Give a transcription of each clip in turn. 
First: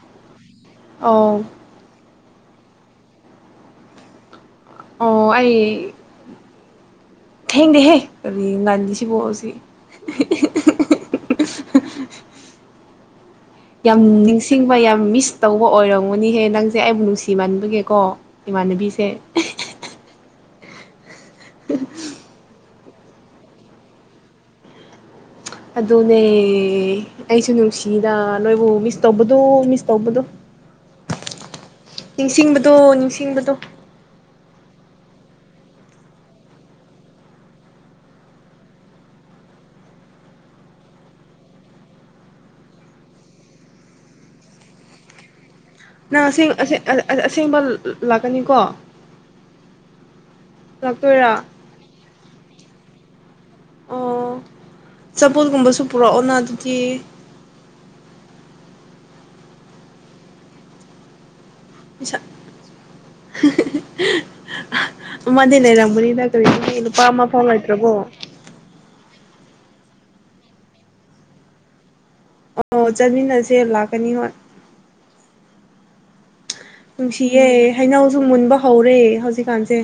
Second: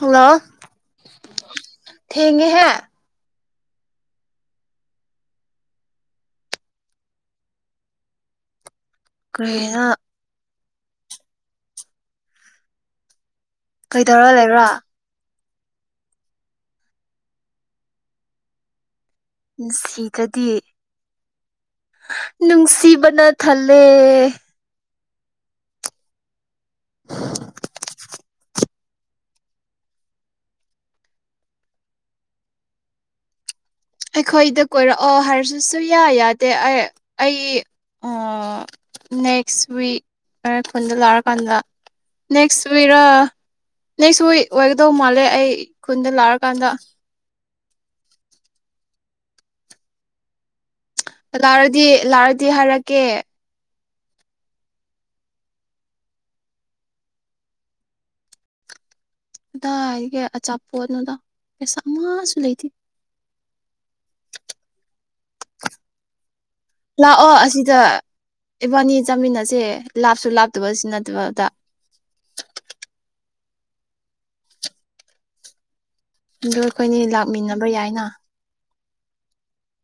hello ꯑꯧ ꯊꯦꯡꯉꯦꯍꯦ ꯑꯣ ꯑꯩ ꯊꯦꯡꯗꯦꯍꯦ [unintelligible] [unintelligible] [unintelligible] ꯀꯔꯤꯅꯣ [unintelligible] ꯌꯥꯝ ꯀꯩꯗꯧꯔ ꯂꯩꯕ꯭ꯔꯥ ꯅꯤꯡꯁꯤꯡꯕ ꯌꯥꯝ ꯃꯤꯁ ꯇꯧꯕ ꯑꯣꯏꯔꯝꯒꯅꯤꯍꯦ ꯅꯪꯁꯦ ꯑꯩꯕꯨ ꯅꯨꯡꯁꯤꯃꯟꯕꯒꯤꯀꯣ ꯏꯃꯥꯟꯅꯕꯤꯁꯦ ꯅꯨꯡꯁꯤꯗꯗꯤ ꯅꯨꯡꯁꯤꯕꯅ ꯊꯜꯂꯦ ꯑꯗꯨꯅꯦ ꯑꯩꯁꯨ ꯅꯨꯡꯁꯤꯅ ꯅꯣꯏꯕꯨ ꯃꯤꯁ ꯇꯧꯕꯗꯣ ꯃꯤꯁ ꯇꯧꯕꯗꯣ ꯅꯤꯡꯁꯤꯡꯕꯗꯣ ꯅꯤꯡꯁꯤꯡꯕꯗꯣ ꯑꯩꯈꯣꯏꯗ ꯀꯣꯏꯔꯛꯑꯣ ꯍꯥꯏꯔꯁꯤꯁꯨ ꯁꯨꯛꯌꯥ ꯌꯥꯗꯦ ꯑꯩ ꯑꯩ ꯅꯦꯛꯁ ꯋꯤꯛ ꯉꯔ ꯈꯨꯟꯗ ꯂꯥꯛꯔꯀꯥꯟꯗ ꯅꯦꯛꯁ ꯋꯤꯛꯔ ꯅꯦꯛꯁ ꯋꯤꯛ ꯑꯣꯏꯒꯗꯧ ꯃꯥꯜꯂꯦ ꯑꯩ ꯈꯨꯟꯗ ꯂꯥꯛꯔꯀꯥꯟꯗ [unintelligible] [unintelligible] ꯑꯁꯦꯡꯕ ꯂꯥꯛꯀꯅꯤꯀꯣ ꯂꯥꯛꯇꯣꯏꯔꯥ ꯂꯥꯔꯗꯤ ꯂꯥꯔꯗꯤ ꯍꯥꯏꯔꯛ ꯀꯦ ꯑꯣ ꯆꯄꯣꯜꯒꯨꯝꯕꯁꯨ ꯄꯨꯔꯛꯑꯣꯅ ꯑꯗꯨꯗꯤ ꯑꯗꯥꯏꯗꯒꯤ ꯑꯆꯥꯄꯣꯠꯅꯣꯗ ꯄꯩꯁꯥ ꯑꯃꯁꯨ ꯂꯩꯇꯦ [unintelligible] ꯃꯥꯗꯤ ꯂꯩꯔꯝꯕꯅꯤꯅ ꯀꯔꯤ ꯂꯨꯄꯥ ꯑꯃ ꯂꯥꯛꯑꯣ ꯐꯥꯎ ꯑꯁꯤꯗ ꯂꯩꯇ꯭ꯔꯕꯣ ꯏꯕꯥꯅꯤ ꯆꯥꯃꯤꯟꯅꯁꯦ ꯂꯥꯞꯁꯨ ꯂꯥꯞꯇꯕ [unintelligible] ꯑꯣ ꯆꯠꯃꯤꯟꯅꯁꯦ ꯂꯥꯛꯀꯅꯤ ꯍꯣꯏ ꯑꯗꯨ ꯑꯩꯈꯣꯏꯅꯤ ꯅꯨꯡꯁꯤꯌꯦ ꯂꯥꯛꯃꯤꯟꯅꯕ ꯌꯥꯏꯅ ꯍꯩꯅꯧꯁꯨ ꯃꯨꯟꯕ ꯍꯧꯔꯦ ꯍꯧꯖꯤꯛꯀꯥꯟꯁꯦ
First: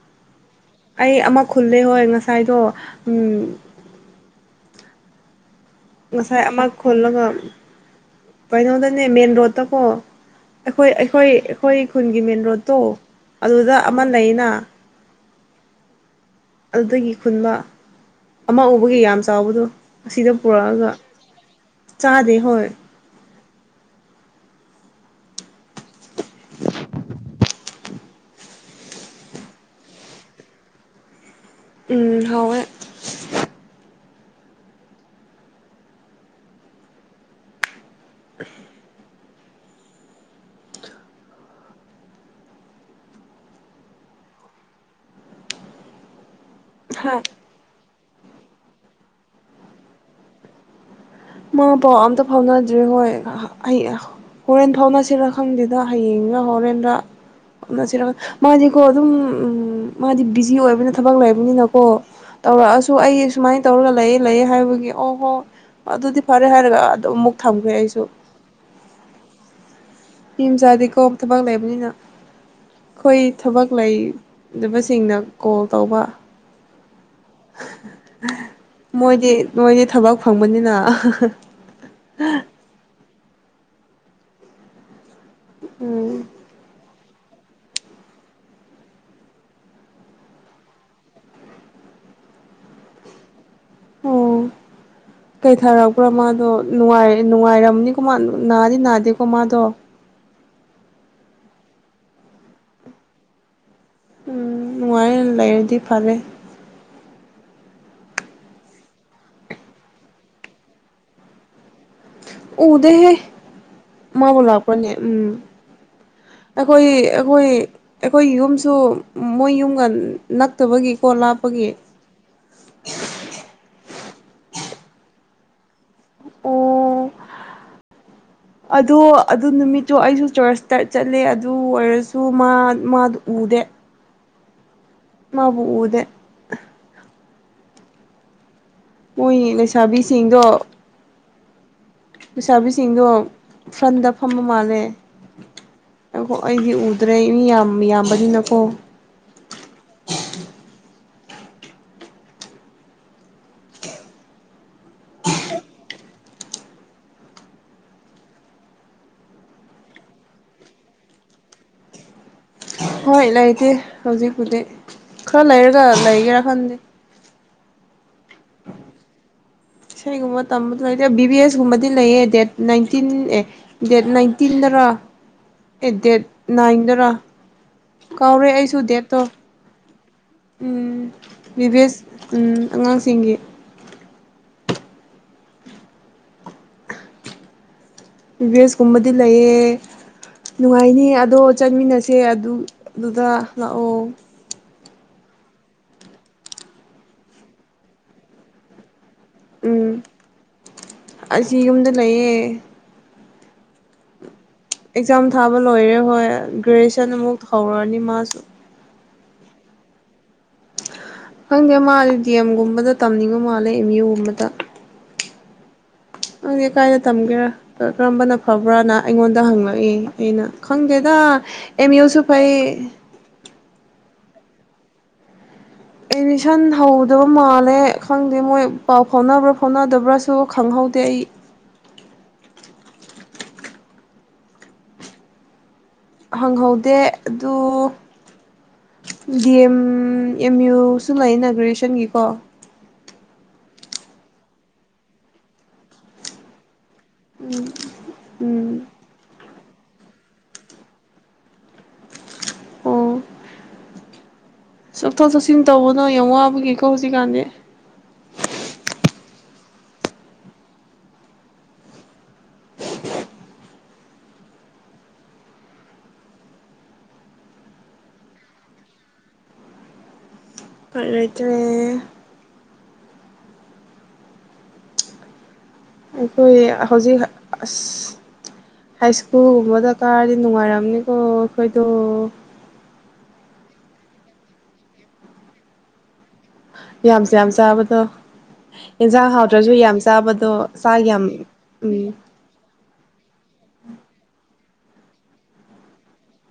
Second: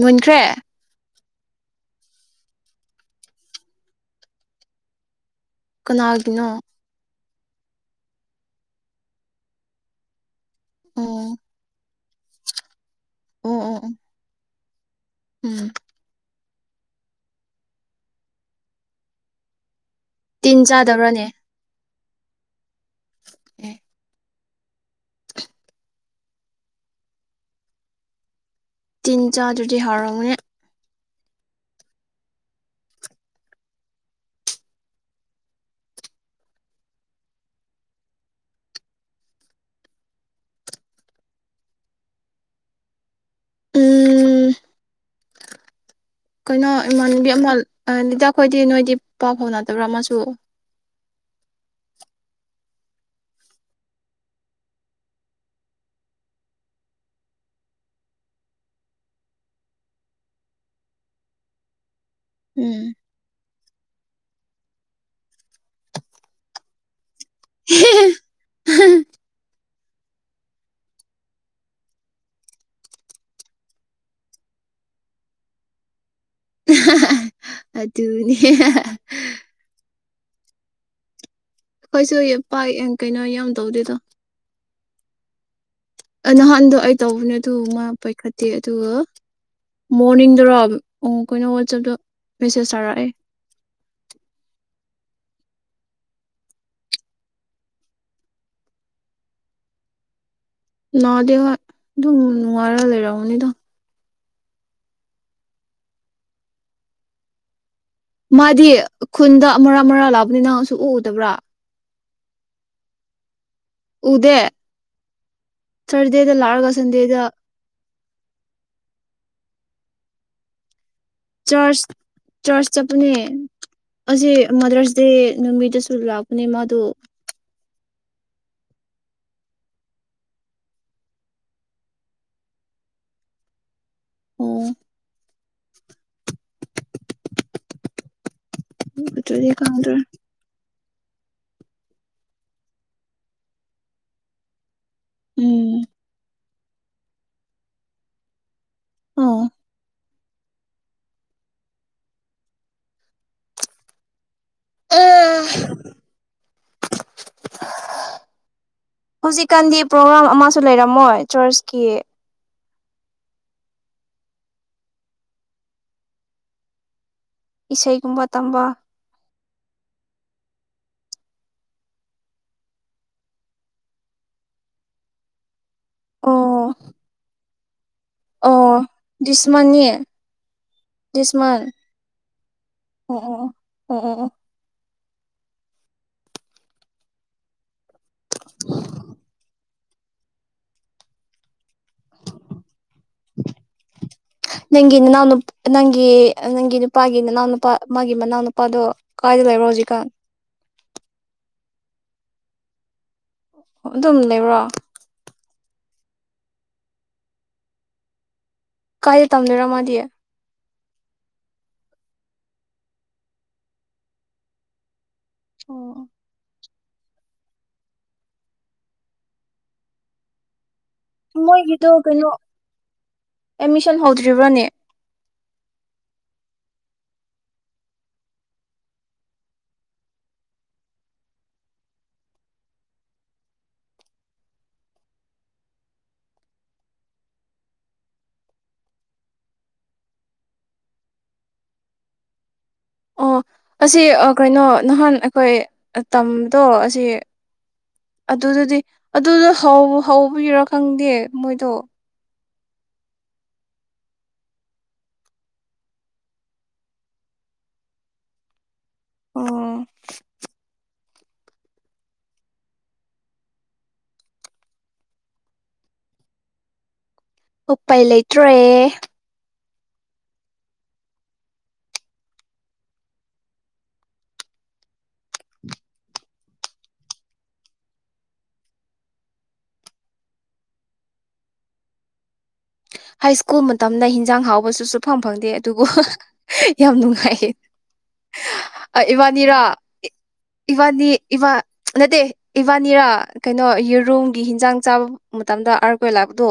ꯃꯨꯟꯈ꯭ꯔꯦ ꯑꯩ ꯑꯃ ꯈꯨꯜꯂꯦ ꯍꯣꯏ ꯉꯁꯥꯏꯗꯣ ꯎ ꯉꯁꯥꯏ ꯀꯅꯥꯒꯤꯅꯣ ꯑꯃ ꯈꯣꯜꯂꯒ ꯀꯩꯅꯅꯧꯗꯅꯦ ꯃꯦꯟꯦꯟ ꯔꯣꯗꯇ ꯀꯣ ꯑꯩꯈꯣꯏ ꯑꯣ ꯑꯩꯈꯣꯏ ꯑꯩꯈꯣꯏ ꯈꯨꯟꯒꯤ ꯃꯦꯟ ꯔꯣꯗꯠꯇꯣ ꯑꯣ ꯑꯣ ꯑꯗꯨꯗ ꯑꯣ ꯑꯃ ꯂꯩꯅ ꯎꯝ ꯑꯗꯨꯗꯒꯤ ꯈꯨꯟꯕ ꯑꯃ ꯎꯕꯒꯤ ꯌꯥꯝ ꯆꯥꯎꯕꯗꯣ ꯑꯁꯤꯗ ꯇꯤꯟ ꯄꯨꯔꯛꯑꯒ ꯆꯥꯗꯕ꯭ꯔꯥꯅꯦ ꯆꯥꯗꯦ ꯍꯣꯏ ꯑꯦ [inaudible] ꯇꯤꯟ ꯆꯥ ꯆꯇꯤ ꯍꯔꯥꯎꯅꯤ ꯎꯝ ꯍꯋꯦ [inaudible] ꯎꯝ ꯀꯩꯅꯣ ꯏꯃꯥꯟꯕꯤ ꯑꯃ ꯂꯤꯇꯈꯣꯏꯗꯤ ꯅꯣꯏꯗꯤ ꯄꯥꯎ ꯐꯥꯎꯅꯗꯕ꯭ꯔꯥ ꯑꯃꯁꯨ ꯃꯥ ꯄꯥꯎ ꯑꯝꯇ ꯐꯥꯎꯅꯗ꯭ꯔꯦ ꯍꯣꯏ ꯍꯣꯔꯦꯟ ꯐꯥꯎꯅꯁꯤꯔ ꯈꯪꯗꯦꯗ ꯍꯌꯦꯡꯒ ꯍꯣꯔꯦꯟꯗ ꯐꯥꯎꯅꯁꯤꯔꯦ ꯃꯥꯗꯤꯀꯣ ꯑꯗꯨꯝ ꯃꯥꯗꯤ ꯕꯤꯖꯤ ꯑꯣꯏꯕꯅ ꯊꯕꯛ ꯂꯩꯕꯅꯤꯅꯀꯣ ꯎꯝ ꯇꯧꯔꯛꯑꯁꯨ ꯑꯩ ꯁꯨꯃꯥꯏꯅ ꯇꯧꯔꯒ ꯂꯩꯌꯦ ꯂꯩꯌꯦ ꯍꯥꯏꯕꯒꯤ ꯑꯣ ꯍꯣ ꯑꯗꯨꯗꯤ ꯐꯔꯦ ꯍꯥꯏꯔꯒ ꯑꯗꯨꯨ ꯊꯝꯈ꯭ꯔꯦ ꯑꯩꯁꯨ ꯃꯤ ꯃꯆꯥꯗꯤꯀꯣ ꯊꯕꯛ ꯂꯩꯕꯅꯤꯅ ꯑꯩꯈꯣꯏ ꯊꯕꯛ ꯂꯩꯗꯕꯁꯤꯡꯅ ꯀꯣꯜ ꯇꯧꯕ ꯍ ꯍ ꯃꯣꯏꯗꯤ ꯃꯣꯏꯗꯤ ꯊꯕ ꯐꯪꯕꯅꯤꯅ ꯍꯣꯏꯁꯨ ꯄꯥꯏ ꯀꯩꯅꯣ ꯌꯥꯝ ꯇꯧꯗꯦꯗꯣ ꯎꯝ ꯅꯍ ꯑꯗꯨ ꯇꯧꯕꯅꯦ ꯑꯗꯨ ꯃꯥ ꯄꯥꯏꯈꯠꯇꯦ ꯑꯗꯨꯒ ꯃꯣꯔꯅꯤꯡꯗꯔꯣ ꯑꯩꯣꯏꯅ ꯋꯥꯆꯞꯇ ꯃꯦꯁꯦꯁ ꯊꯥꯔꯛꯑꯦ ꯑꯣ ꯀꯩꯊꯥꯔꯛꯄ꯭ꯔꯥ ꯃꯥꯗꯣ ꯅꯨꯡꯉꯥꯏꯔꯝꯅꯤꯀꯣ ꯃꯥ ꯅꯥꯗꯤ ꯅꯥꯗꯦꯀꯣ ꯃꯥꯗꯣ ꯅꯗ ꯑꯗꯨꯝ ꯅꯨꯡꯉꯔ ꯂꯩꯔ ꯎꯅꯤꯗ ꯎꯝ ꯅꯥꯏ ꯂꯩꯥꯏꯔꯗꯤ ꯐꯔꯦ ꯃꯥꯗꯤ ꯈꯨꯟꯗ ꯃꯔꯥ ꯃꯔꯥ ꯂꯥꯛꯕꯅꯤ ꯅꯪꯁꯨ ꯎꯗꯕ꯭ꯔꯥ ꯎꯗ ꯍꯦ ꯎꯗꯦ ꯃꯥꯕꯨ ꯂꯥꯛꯄ꯭ꯔꯅꯦ ꯎꯝ ꯊꯔꯁꯗꯦꯗ ꯂꯥꯛꯑꯒ ꯑꯩꯈꯣꯏ ꯁꯟꯗꯦꯗ ꯑꯩꯈꯣꯏ ꯑꯩꯈꯣꯏ ꯌꯨꯝꯁꯨ ꯃꯣꯏ ꯌꯨꯝ ꯀꯥꯟꯗ ꯅꯠꯇꯕꯒꯤ ꯆꯆ ꯆꯔꯆ ꯆꯠꯄꯅꯦ ꯑꯁꯤ ꯃꯗ꯭ꯔꯁ ꯗꯦ ꯅꯨꯃꯤꯠꯇ ꯂꯥꯛꯄꯅꯤ ꯃꯗꯨ ꯑꯗꯨ ꯑꯗꯨ ꯅꯨꯃꯤꯠꯇꯣ ꯑꯩꯁꯨ ꯆꯔꯁꯇ ꯆꯠꯂꯦ ꯑꯗꯨ ꯑꯣꯏꯔꯁꯨ ꯃꯥ ꯃꯥꯗꯨ ꯎꯗꯦ ꯑꯣ ꯃꯥꯕꯨ ꯎꯗꯦ ꯃꯣꯏ ꯑꯗꯨꯗꯤ ꯈꯪꯗ꯭ꯔꯦ ꯂꯩꯁꯥꯕꯤꯁꯤꯡꯗꯣ ꯂꯩꯁꯥꯕꯤꯁꯤꯡꯗꯣ ꯐ꯭ꯔꯟꯗ ꯐꯝꯕ ꯃꯥꯜꯂꯦ ꯎꯝ ꯑꯣ ꯑꯩꯗꯤ ꯎꯗ꯭ꯔꯦ ꯃꯤ ꯌꯥꯝ ꯌꯥꯝꯕꯅꯤꯅꯀꯣ ꯑꯣ ꯍꯧꯖꯤꯛꯀꯥꯟꯗꯤ ꯄ꯭ꯔꯣꯒ꯭ꯔꯥꯝ ꯑꯃꯁꯨ ꯂꯩꯔꯝꯃꯣꯏ ꯆ꯭ꯔꯆꯀꯤ ꯍꯣꯏ ꯂꯩꯇꯦ ꯍꯧꯖꯤꯛꯄꯨꯗꯤ ꯈꯔ ꯂꯩꯔꯒ ꯂꯩꯒꯦꯔꯥ ꯈꯟꯗꯦ ꯏꯁꯩꯒꯨꯝꯕ ꯇꯝꯕ ꯏꯁꯩꯒꯨꯝꯕ ꯇꯝꯕ ꯂꯩ ꯕꯤ ꯕꯤ ꯑꯦꯁ ꯀꯨꯝꯕꯗꯤ ꯂꯩꯌꯦ ꯗꯦꯠ ꯅꯥꯏꯟꯇꯤꯟ ꯑꯦ ꯗꯦꯠ ꯅꯥꯏꯟꯇꯤꯟꯗꯔ ꯑꯦ ꯗꯦꯠ ꯑꯣ ꯅꯥꯏꯟꯗꯔꯥ ꯀꯥꯎꯔꯦ ꯑꯩꯁꯨ ꯑꯣ ꯗꯦꯠꯇꯣ ꯗꯤꯁ ꯃꯟꯅꯤ ꯗꯤꯁ ꯃꯟ ꯕꯤꯚꯦꯁ ꯑꯣ ꯑꯣ ꯑꯉꯥꯡꯁꯤꯡꯒꯤ ꯑꯣ ꯑꯣ ꯑꯣ ꯚꯤꯚꯦꯁ ꯀꯨꯝꯕꯗꯤ ꯂꯩꯌꯦ ꯅꯨꯡꯉꯥꯏꯅꯤ ꯑꯗꯣ ꯆꯠꯃꯤꯟꯅꯁꯦ ꯑꯗꯨꯗꯨꯗ ꯂꯥꯛꯑꯣ ꯅꯪꯒꯤ ꯅꯅꯥꯎꯅ ꯅꯪꯒꯤ ꯅꯪꯒꯤ ꯅꯨꯄꯥꯒꯤ ꯅꯅꯥꯎ ꯅꯨꯄꯥ ꯃꯥꯒꯤ ꯃꯅꯥꯎ ꯅꯨꯄꯥꯗꯣ ꯀꯥꯏꯗ ꯂꯩꯕ꯭ꯔꯣꯖꯤ ꯎꯝ ꯀꯥꯟ ꯑꯁꯤ ꯌꯨꯝꯗ ꯂꯩꯌꯦ ꯑꯗꯨꯝ ꯂꯩꯕ꯭ꯔꯣ ꯑꯦꯛꯖꯥꯝ ꯊꯥꯕ ꯂꯣꯏꯔꯦ ꯍꯣꯏ ꯒ꯭ꯔꯦꯖꯨꯦꯁꯟ ꯑꯃꯨꯛ ꯍꯧꯔꯅꯤ ꯃꯥꯁꯨ ꯀꯥꯏ ꯇꯝꯗꯔ ꯑꯃꯗꯤꯌꯦ ꯈꯪꯗꯦ ꯃꯥꯗꯤ ꯗꯤ ꯑꯦꯝꯒꯨꯝꯕꯗ ꯇꯝꯅꯤꯡꯕꯨ ꯃꯥꯜꯂꯦ ꯑꯦꯝ ꯌꯨꯒꯨꯝꯕꯗ ꯑꯣ ꯈꯪꯗꯦ ꯀꯥꯏꯗ ꯇꯝꯒꯦꯔꯥ ꯀꯔꯝꯕꯅ ꯐꯕ꯭ꯔꯥꯅ ꯑꯩꯉꯣꯟꯗ ꯍꯪꯂꯛꯏ ꯑꯩꯅ ꯈꯪꯒꯦꯗ ꯃꯣꯏꯒꯤꯗꯣ ꯑꯦꯝ ꯌꯨꯁꯨ ꯀꯩꯅꯣ ꯐꯩ ꯖꯤꯕꯅꯤ ꯑꯦꯠꯃꯤꯁꯟ ꯍꯧꯗꯕ ꯃꯥꯜꯂꯦ ꯈꯪꯗꯦ ꯃꯣꯏ ꯄꯥꯎ ꯐꯥꯎꯅꯕ꯭ꯔꯥ ꯐꯥꯎꯅꯗꯕ꯭ꯔꯥꯁꯨ ꯈꯪꯍꯧꯗꯦ ꯑꯩ ꯍꯪꯍꯧꯗꯦ ꯑꯗꯨ ꯗꯤ ꯑꯦꯝ ꯑꯦꯝ ꯌꯨꯁꯨ ꯂꯩꯅ ꯒ꯭ꯔꯦꯖꯨꯦꯁꯟꯒꯤꯀꯣ ꯑꯣ ꯑꯁꯤ ꯀꯩꯅꯣ ꯅꯍꯥꯟ ꯑꯩꯈꯣꯏ ꯇꯝꯗꯣ ꯑꯗꯨꯗꯨꯗꯤ ꯎꯝ ꯑꯗꯨꯗ ꯍ ꯍꯧꯕꯔꯣ ꯈꯪꯗꯦ ꯃꯣꯏꯗꯣ ꯑꯣ ꯆꯠꯊꯣꯛ ꯆꯠꯁꯤꯟ ꯇꯧꯕꯅꯣ ꯌꯥꯝ ꯋꯥꯕꯒꯤꯀꯣ ꯍꯧꯖꯤꯛꯀꯥꯟꯗꯤ ꯑꯣ ꯎꯄꯥꯏ ꯂꯩꯇ꯭ꯔꯦ ꯐꯣꯏꯠꯇ꯭ꯔꯦ ꯑꯩꯈꯣꯏ ꯍꯧꯖꯤꯛ ꯑꯁ ꯍꯥꯏ ꯁ꯭ꯀꯨꯜꯒꯨꯝꯕ ꯗꯔꯀꯥꯔꯗꯤ ꯅꯨꯡꯉꯥꯏꯔꯝꯅꯤꯀꯣ ꯑꯩꯈꯣꯏꯗꯣ ꯍꯥꯏ ꯁ꯭ꯀꯨꯜ ꯃꯇꯝꯗ ꯍꯟꯖꯥꯡ ꯍꯥꯎꯕꯁꯨꯁꯨ ꯐꯝ ꯐꯪꯗꯦ ꯑꯗꯨꯕꯨ ꯌꯥꯝ ꯌꯥꯝꯁꯨ ꯅꯨꯡꯉꯥꯏꯌꯦ ꯌꯥꯝ ꯆꯥꯕꯗꯣ ꯌꯦꯟꯁꯥꯡ ꯏꯕꯥꯅꯤꯔꯥ ꯍꯥꯎꯗ꯭ꯔꯁꯨ ꯌꯥꯝ ꯆꯥꯕꯗꯣ ꯆꯥꯛ ꯏꯕꯥꯅꯤ ꯌꯥꯝ ꯎꯝ ꯅꯠꯇꯦ ꯏꯕꯥꯅꯤꯔꯥ ꯀꯩꯅꯣ ꯌꯦꯔꯨꯝꯒꯤ ꯍꯤꯟꯖꯥꯡ ꯆꯥꯕ ꯃꯇꯝꯗ ꯑꯥꯔ ꯀꯣꯏ ꯂꯥꯛꯄꯗꯣ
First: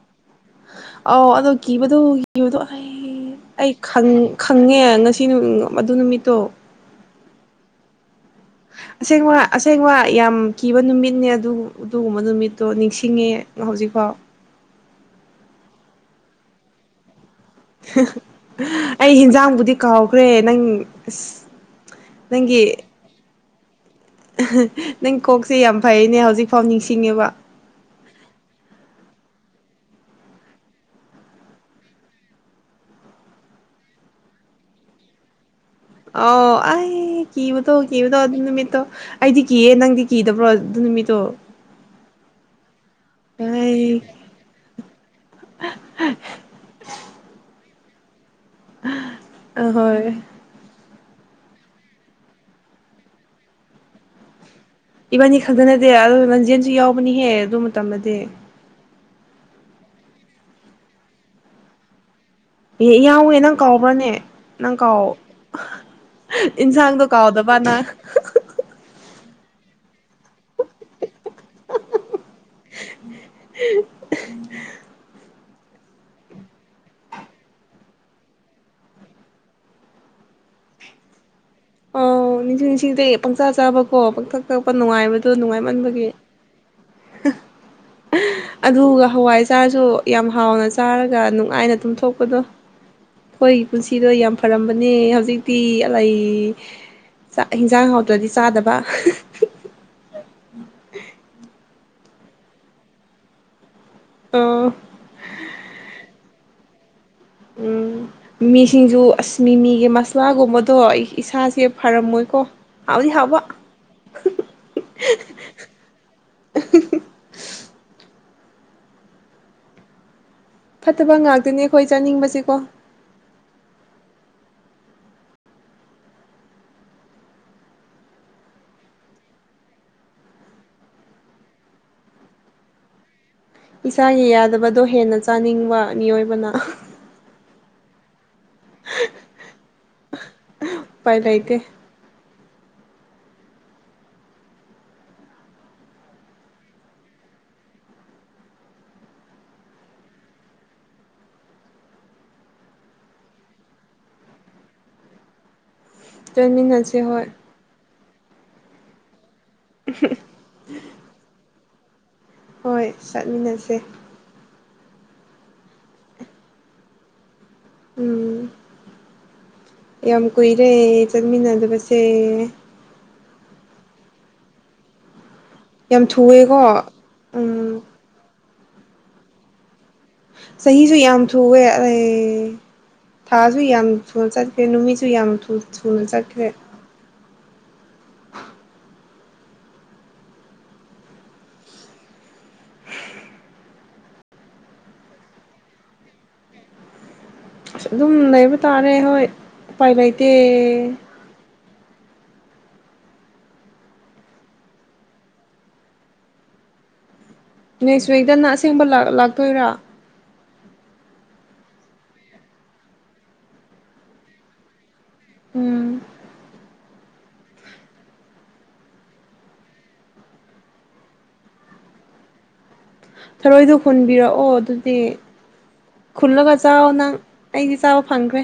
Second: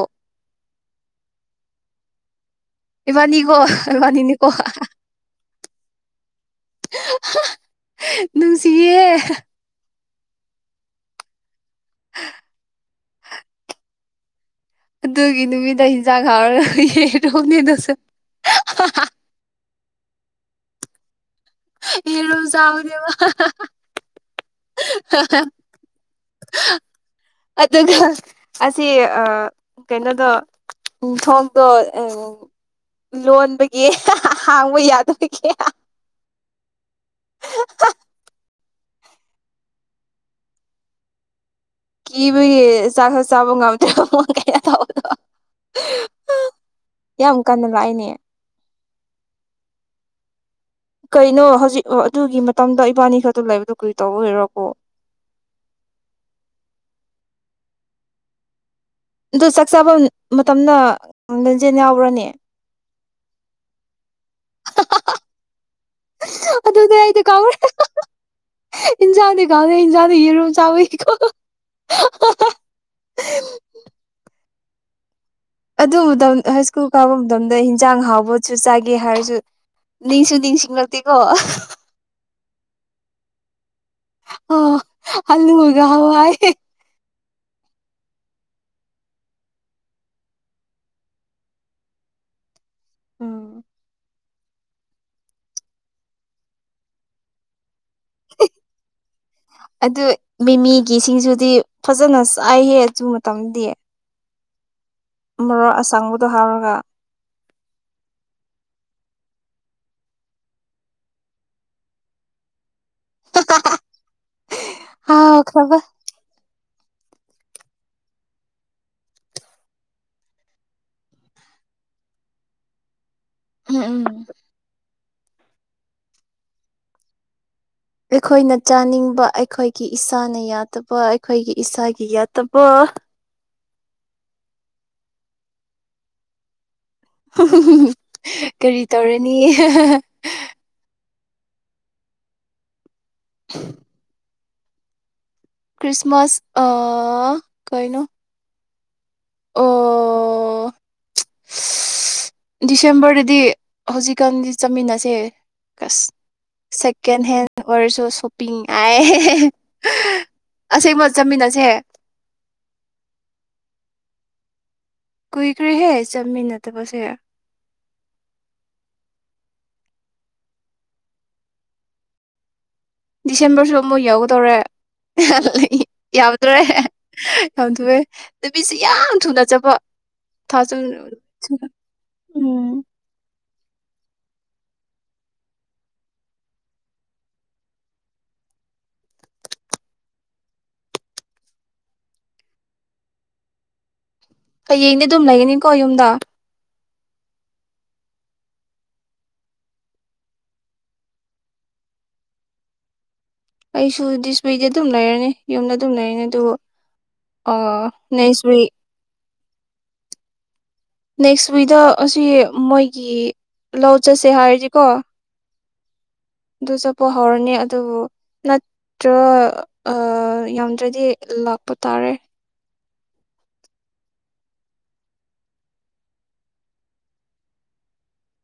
ꯑ ꯑꯗꯣ ꯀꯕꯗꯨꯣ ꯨꯗꯣ ꯑꯩ ꯏꯕꯥꯅꯤꯀꯣ ꯑꯩ ꯏꯕꯥꯅꯤꯅꯤꯀꯣ ꯈꯪꯉꯦ ꯉꯁꯤ ꯅꯨꯃꯤ ꯑꯗꯨ ꯅꯨꯃꯤꯠꯇꯣ ꯅꯨꯡꯁꯤꯌꯦ ꯑꯁꯦꯡ ꯋꯥ ꯑꯁꯦꯡ ꯋꯥ ꯌꯥꯝ ꯀꯤꯕ ꯅꯨꯃꯤꯠꯅꯦ ꯑꯗꯨ ꯑꯗꯨꯒꯨꯝꯕ ꯅꯨꯃꯤꯠꯇꯣ ꯅꯤꯡꯁꯤꯡꯉꯦ ꯍꯧꯖꯤꯛꯐꯥꯎ ꯍꯤꯡꯆꯥ ꯈꯔ ꯑꯩ ꯍꯟꯖꯥꯡꯕꯨꯗꯤ ꯀꯥꯎꯈ꯭ꯔꯦ ꯅꯪ ꯑ ꯍꯔꯣꯖꯎꯗꯕ ꯅꯪ ꯀꯣꯛꯁꯦ ꯌꯥꯝ ꯐꯩꯅꯦ ꯍꯧꯖꯤꯛ ꯑꯗꯨꯒ ꯑꯁꯤ ꯀꯩꯅꯣꯗꯣ ꯌꯊꯣꯡꯗꯣ ꯂꯣꯟꯕꯒꯤ ꯍꯥꯡꯕ ꯌꯥꯗꯕꯒꯤ ꯑꯧ ꯑꯩ ꯀꯤꯕꯗꯣ ꯀꯤꯕꯗꯣ ꯑꯗꯨ ꯅꯨꯃꯤꯠꯇꯣ ꯑꯩꯗꯤ ꯀꯤꯌꯦ ꯅꯪꯗꯤ ꯀꯤꯗꯕ꯭ꯔꯣ ꯑꯗꯨ ꯅꯨꯃꯤꯠꯇꯣ ꯀꯤꯕꯒꯤ ꯆꯥꯛꯈ ꯆꯥꯕ ꯉꯝꯗ꯭ꯔꯦ ꯑꯩ ꯃꯡ ꯀꯌꯥ ꯇꯧꯕꯗꯣ ꯌꯥꯝ ꯀꯟꯅ ꯄꯥꯏꯅꯦ ꯍꯣꯏ ꯀꯩꯅꯣ ꯍꯧꯖꯤꯛ ꯑꯗꯨꯒꯤ ꯃꯇꯝꯗ ꯏꯕꯥꯅꯤ ꯈꯔꯗ ꯂꯩꯕꯗꯣ ꯀꯔꯤ ꯇꯧꯕ ꯑꯣꯏꯔꯣꯀꯣ ꯏꯕꯥꯅꯤ ꯈꯛꯇ ꯅꯠꯇꯦ ꯑꯗ ꯂꯟꯖꯦꯟꯁꯨ ꯌꯥꯎꯕꯅꯤꯍꯦ ꯑꯗꯨ ꯃꯇꯝꯗꯗꯤ ꯑꯗꯨ ꯆꯥꯛ ꯆꯥꯕ ꯃꯇꯝꯅ ꯂꯦꯟꯖꯦꯟ ꯌꯥꯎꯕ꯭ꯔꯅꯦ ꯑꯦ ꯌꯥꯎꯋꯦ ꯅꯪ ꯀꯥꯎꯕ꯭ꯔꯅꯦ ꯅꯪ ꯀꯥꯎ ꯑꯗꯨꯅꯦ ꯏꯟꯁꯥꯡꯗꯣ ꯑꯩꯗꯤ ꯀꯥꯎꯔꯦ ꯀꯥꯎꯗꯕ ꯅꯪ ꯀꯖ ꯌꯦꯔꯨꯝ ꯆꯥꯕꯏꯀꯣ ꯎ ꯑꯗꯨ ꯃꯇꯝ ꯍꯥꯏ ꯁ꯭ꯀꯨꯜ ꯀꯥꯕ ꯃꯇꯝꯗ ꯍꯟꯖꯥꯡ ꯍꯥꯎꯕꯣꯠꯁꯨ ꯆꯥꯒꯦ ꯍꯥꯏꯔꯁꯨ ꯅꯤꯡꯁꯨ ꯅꯤꯡꯁꯤꯡꯂꯛꯇꯦꯀꯣ ꯑꯣ ꯅꯤꯡꯁꯤꯡ ꯅꯤꯡꯅꯤꯁꯤꯡꯤꯡ ꯏꯗꯦ ꯄꯪꯆꯥꯥ ꯆꯥꯕ ꯍꯣ ꯄꯪꯇꯛ ꯇꯛꯄ ꯅꯨꯡꯉꯥꯏꯕꯗꯨ ꯑꯂꯨꯒ ꯅꯨꯡꯉꯥꯏꯃꯟꯕꯒꯤ ꯍꯋꯥꯏ ꯑꯗꯨꯒ ꯍꯋꯥꯏ ꯆꯥꯔꯁꯨ ꯌꯥꯝ ꯍꯥꯎꯅ ꯆꯥꯔꯒ ꯅꯨꯡꯉꯥꯏꯅ ꯇꯨꯝꯊꯣꯛꯄꯗꯣ ꯍꯣꯏꯒꯤ ꯄꯨꯟꯁꯤꯗ ꯌꯥꯝ ꯐꯔꯝꯕꯅꯦ ꯍꯧꯖꯤꯛꯇꯤ ꯆꯥꯛ ꯍꯤꯟꯖꯥꯡ ꯍꯥꯎꯇ꯭ꯔꯗꯤ ꯆꯥꯗꯕ ꯑꯗꯨ ꯃꯤꯃꯤꯒꯤꯁꯤꯡꯁꯨꯗꯤ ꯐꯖꯅ ꯆꯥꯏꯍꯦ ꯑꯗꯨꯨ ꯃꯇꯝꯗꯤ ꯑ ꯃꯔꯣ ꯑꯁꯪꯕꯗꯣ ꯍꯥꯎꯔꯒ ꯎꯝ ꯃꯤꯁꯤꯡꯁꯨ ꯑꯁꯃꯤꯃꯤꯒꯤ ꯃꯁꯂꯥꯒꯨꯝꯕꯗꯣ ꯏꯁꯥꯁꯦ ꯐꯔꯝꯃꯣꯏꯀꯣ ꯍꯧꯗꯤ ꯍꯕ ꯍꯥꯎꯈ꯭ꯔꯕ ꯐꯠꯇꯕ ꯉꯥꯛꯇꯅꯦ ꯑꯩꯈꯣꯏ ꯆꯥꯅꯤꯡꯕꯁꯦꯀꯣ ꯎꯝ ꯎꯝ ꯑꯩꯈꯣꯏꯅ ꯆꯥꯅꯤꯡꯕ ꯑꯩꯈꯣꯏꯒꯤ ꯏꯁꯥꯅ ꯌꯥꯗꯕ ꯑꯩꯈꯣꯏꯒꯤ ꯏꯁꯥꯒꯤ ꯌꯥꯗꯕ ꯏꯁꯥꯒꯤ ꯌꯥꯗꯕꯗꯣ ꯍꯦꯟꯅ ꯆꯥꯅꯤꯡꯕ ꯃꯤꯑꯣꯏꯕꯅ [inaudible] ꯀꯔꯤ ꯇꯧꯔꯅꯤ ꯄꯥꯏ ꯂꯩꯇꯦ ꯍ ꯀ꯭ꯔꯤꯁꯃꯁ ꯑ ꯀꯣꯏꯅꯣ ꯑꯣ ꯗꯤꯁꯦꯝꯕꯔꯗꯗꯤ ꯍꯧꯖꯤꯛꯀꯥꯟꯗꯤ ꯆꯠꯃꯤꯟꯅꯁꯦ ꯆꯠꯃꯤꯟꯅꯁꯦ ꯁꯦꯀ ꯍꯣꯏ ꯍꯦꯟ ꯋꯥꯔꯁꯨꯁ ꯁꯣꯄꯤꯡ ꯑ ꯑꯁꯦꯡꯕ ꯆꯠꯃꯤꯟꯅ ꯑꯁꯦ ꯍꯣꯏ ꯆꯠꯃꯤꯟꯅꯁꯦ ꯀꯨꯏꯈ꯭ꯔꯦꯍꯦ ꯆꯠꯃꯤꯟꯅꯠꯇꯕꯁꯦ ꯎꯝ ꯌꯥꯝ ꯀꯨꯏꯔꯦ ꯆꯠꯃꯤꯟꯅꯗꯕꯁꯦ ꯗꯤꯁꯦꯝꯕꯔꯁꯨ ꯑꯃꯨꯛ ꯌꯥꯎꯒꯗꯧꯔꯦ ꯌꯥꯝ ꯊꯨꯑꯦꯀꯣ ꯌꯥꯗꯣꯔꯦ ꯎꯝ ꯌꯥꯝꯊꯣꯛꯑꯦ ꯅꯨꯄꯤꯁꯤ ꯌꯥꯝ ꯊꯨꯅ ꯆꯕ ꯆꯍꯤꯁꯨ ꯌꯥꯝ ꯊꯣꯛꯑꯦ ꯑꯩ ꯎꯝ ꯊꯥꯁꯨ ꯌꯥꯝ ꯊꯨꯅ ꯆꯠꯈ꯭ꯔꯦ ꯅꯨꯃꯤꯠꯁꯨ ꯌꯥꯝ ꯊꯨꯅ ꯆꯠꯈ꯭ꯔꯦ ꯍꯌꯦꯡꯗꯤ ꯑꯗꯨꯝ ꯂꯩꯒꯅꯤꯀꯣ ꯌꯨꯝꯗ ꯑꯁ ꯑꯗꯨꯝ ꯂꯩꯕ ꯇꯥꯔꯦ ꯍꯣꯏ ꯎꯄꯥꯏ ꯂꯩꯇꯦ ꯑꯩꯁꯨ ꯗꯤꯁꯄ꯭ꯂꯦꯗꯤ ꯑꯗꯨꯝ ꯂꯩꯔꯅꯤ ꯌꯨꯝꯗ ꯑꯗꯨꯝ ꯂꯩꯔꯅꯤ ꯑꯗꯨꯕꯨ ꯅꯁꯨꯋꯗ ꯅ ꯁꯦꯝꯦꯡꯕ ꯂꯥꯛ ꯇꯣꯏꯔꯥ ꯅꯦꯛꯁ ꯋꯤꯛꯗ ꯑꯁꯤ ꯃꯣꯏꯒꯤ ꯂꯧ ꯆꯠꯁꯦ ꯍꯥꯏꯔꯗꯤꯀꯣ ꯎꯝ ꯑꯗꯨ ꯆꯠꯄ ꯍꯧꯔꯅꯤ ꯑꯗꯨꯕꯨ ꯅꯠꯇ꯭ꯔ ꯌꯥꯝꯗ꯭ꯔꯗꯤ ꯂꯥꯛꯄ ꯇꯥꯔꯦ ꯊꯔꯣꯏꯗꯣ ꯍꯨꯟꯕꯤꯔꯛꯑꯣ ꯑꯗꯨꯗꯤ ꯈꯨꯨꯜꯂꯒ ꯆꯥꯛꯑꯣ ꯅꯪ ꯑꯩꯗꯤ ꯆꯥꯕ ꯐꯪꯈ꯭ꯔꯦ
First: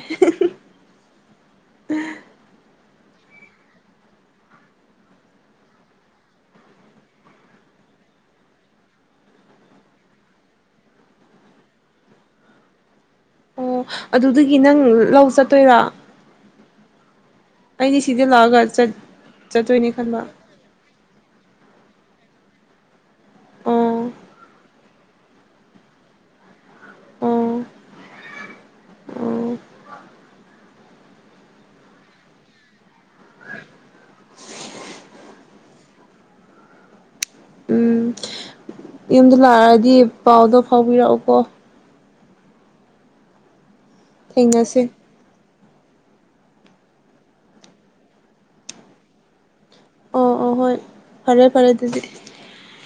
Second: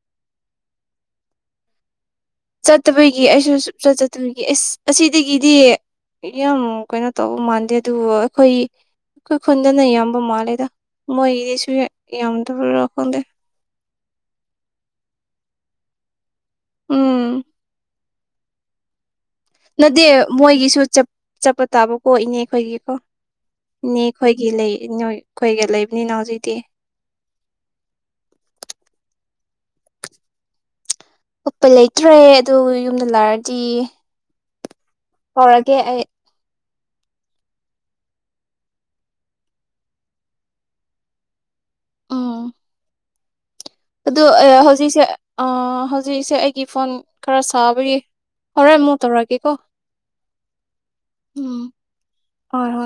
ꯆꯠꯇꯕꯤꯒꯤ ꯑꯩꯁꯨ ꯁꯆꯠ ꯆꯠꯇꯕꯤꯒꯤ ꯑꯁ ꯑꯁꯤꯗꯒꯤꯗꯤ ꯌꯥꯝ ꯀꯩꯅꯣ ꯇꯧꯕ ꯃꯥꯟꯗꯦ ꯑꯗꯨꯕꯨ ꯑꯩꯈꯣꯏ ꯑꯩꯈꯣꯏ ꯈꯨꯟꯗꯅ ꯌꯥꯝꯕ ꯃꯥꯜꯂꯦꯗ ꯃꯣꯏꯒꯤꯗꯤꯁꯨ ꯌꯥꯝꯗꯕꯥ ꯈꯪꯗꯦ ꯑꯣ ꯑꯗꯨꯒꯤ ꯅꯪ ꯂꯧ ꯆꯠꯇꯣꯏꯔ ꯎꯝ ꯁꯤꯗ ꯂꯥꯛꯒ ꯆꯠ ꯆꯠꯇꯣꯏꯅꯦ ꯅꯠꯇꯦ ꯈꯟꯕ ꯃꯣꯏꯒꯤꯁꯨ ꯆꯞꯄ ꯇꯥꯕ ꯀꯣ ꯏꯅꯦ ꯈꯣꯏꯒꯤꯀꯣ ꯑꯣ ꯑꯩꯈꯣꯏꯒꯤ ꯂꯩ ꯅꯣꯏ ꯑꯩꯈꯣꯏꯒ ꯂꯩꯕꯅꯤꯅ ꯍꯧꯖꯤꯛꯇꯤ ꯑꯣ ꯑ ꯎꯞꯄ ꯂꯩꯇ꯭ꯔꯦ ꯑꯗꯨ ꯌꯨꯝꯗ ꯂꯥꯛꯑꯗꯤ ꯍꯧꯧꯔꯒꯦ ꯑꯩ ꯎꯝ ꯌꯨꯝꯗ ꯂꯥꯛꯑꯗꯤ ꯄꯥꯎꯗꯣ ꯐꯥꯎꯕꯤꯔꯛꯎꯀꯣ ꯑꯗ ꯊꯦꯡꯅꯁꯦ ꯍꯧꯖꯤꯛꯁꯦ ꯍꯧꯖꯤꯛꯁꯦ ꯑꯩꯒꯤ ꯐꯣꯟ ꯈꯔ ꯁꯥꯕꯒꯤ ꯍꯣꯔꯦꯟ ꯑꯃꯨꯛ ꯇꯧꯔꯒꯦꯀꯣ ꯑꯣ ꯑꯣ ꯍꯣꯏ ꯐꯔꯦ ꯐꯔꯦ ꯑꯗꯨꯗꯤ ꯍꯣꯏ ꯍꯣꯏ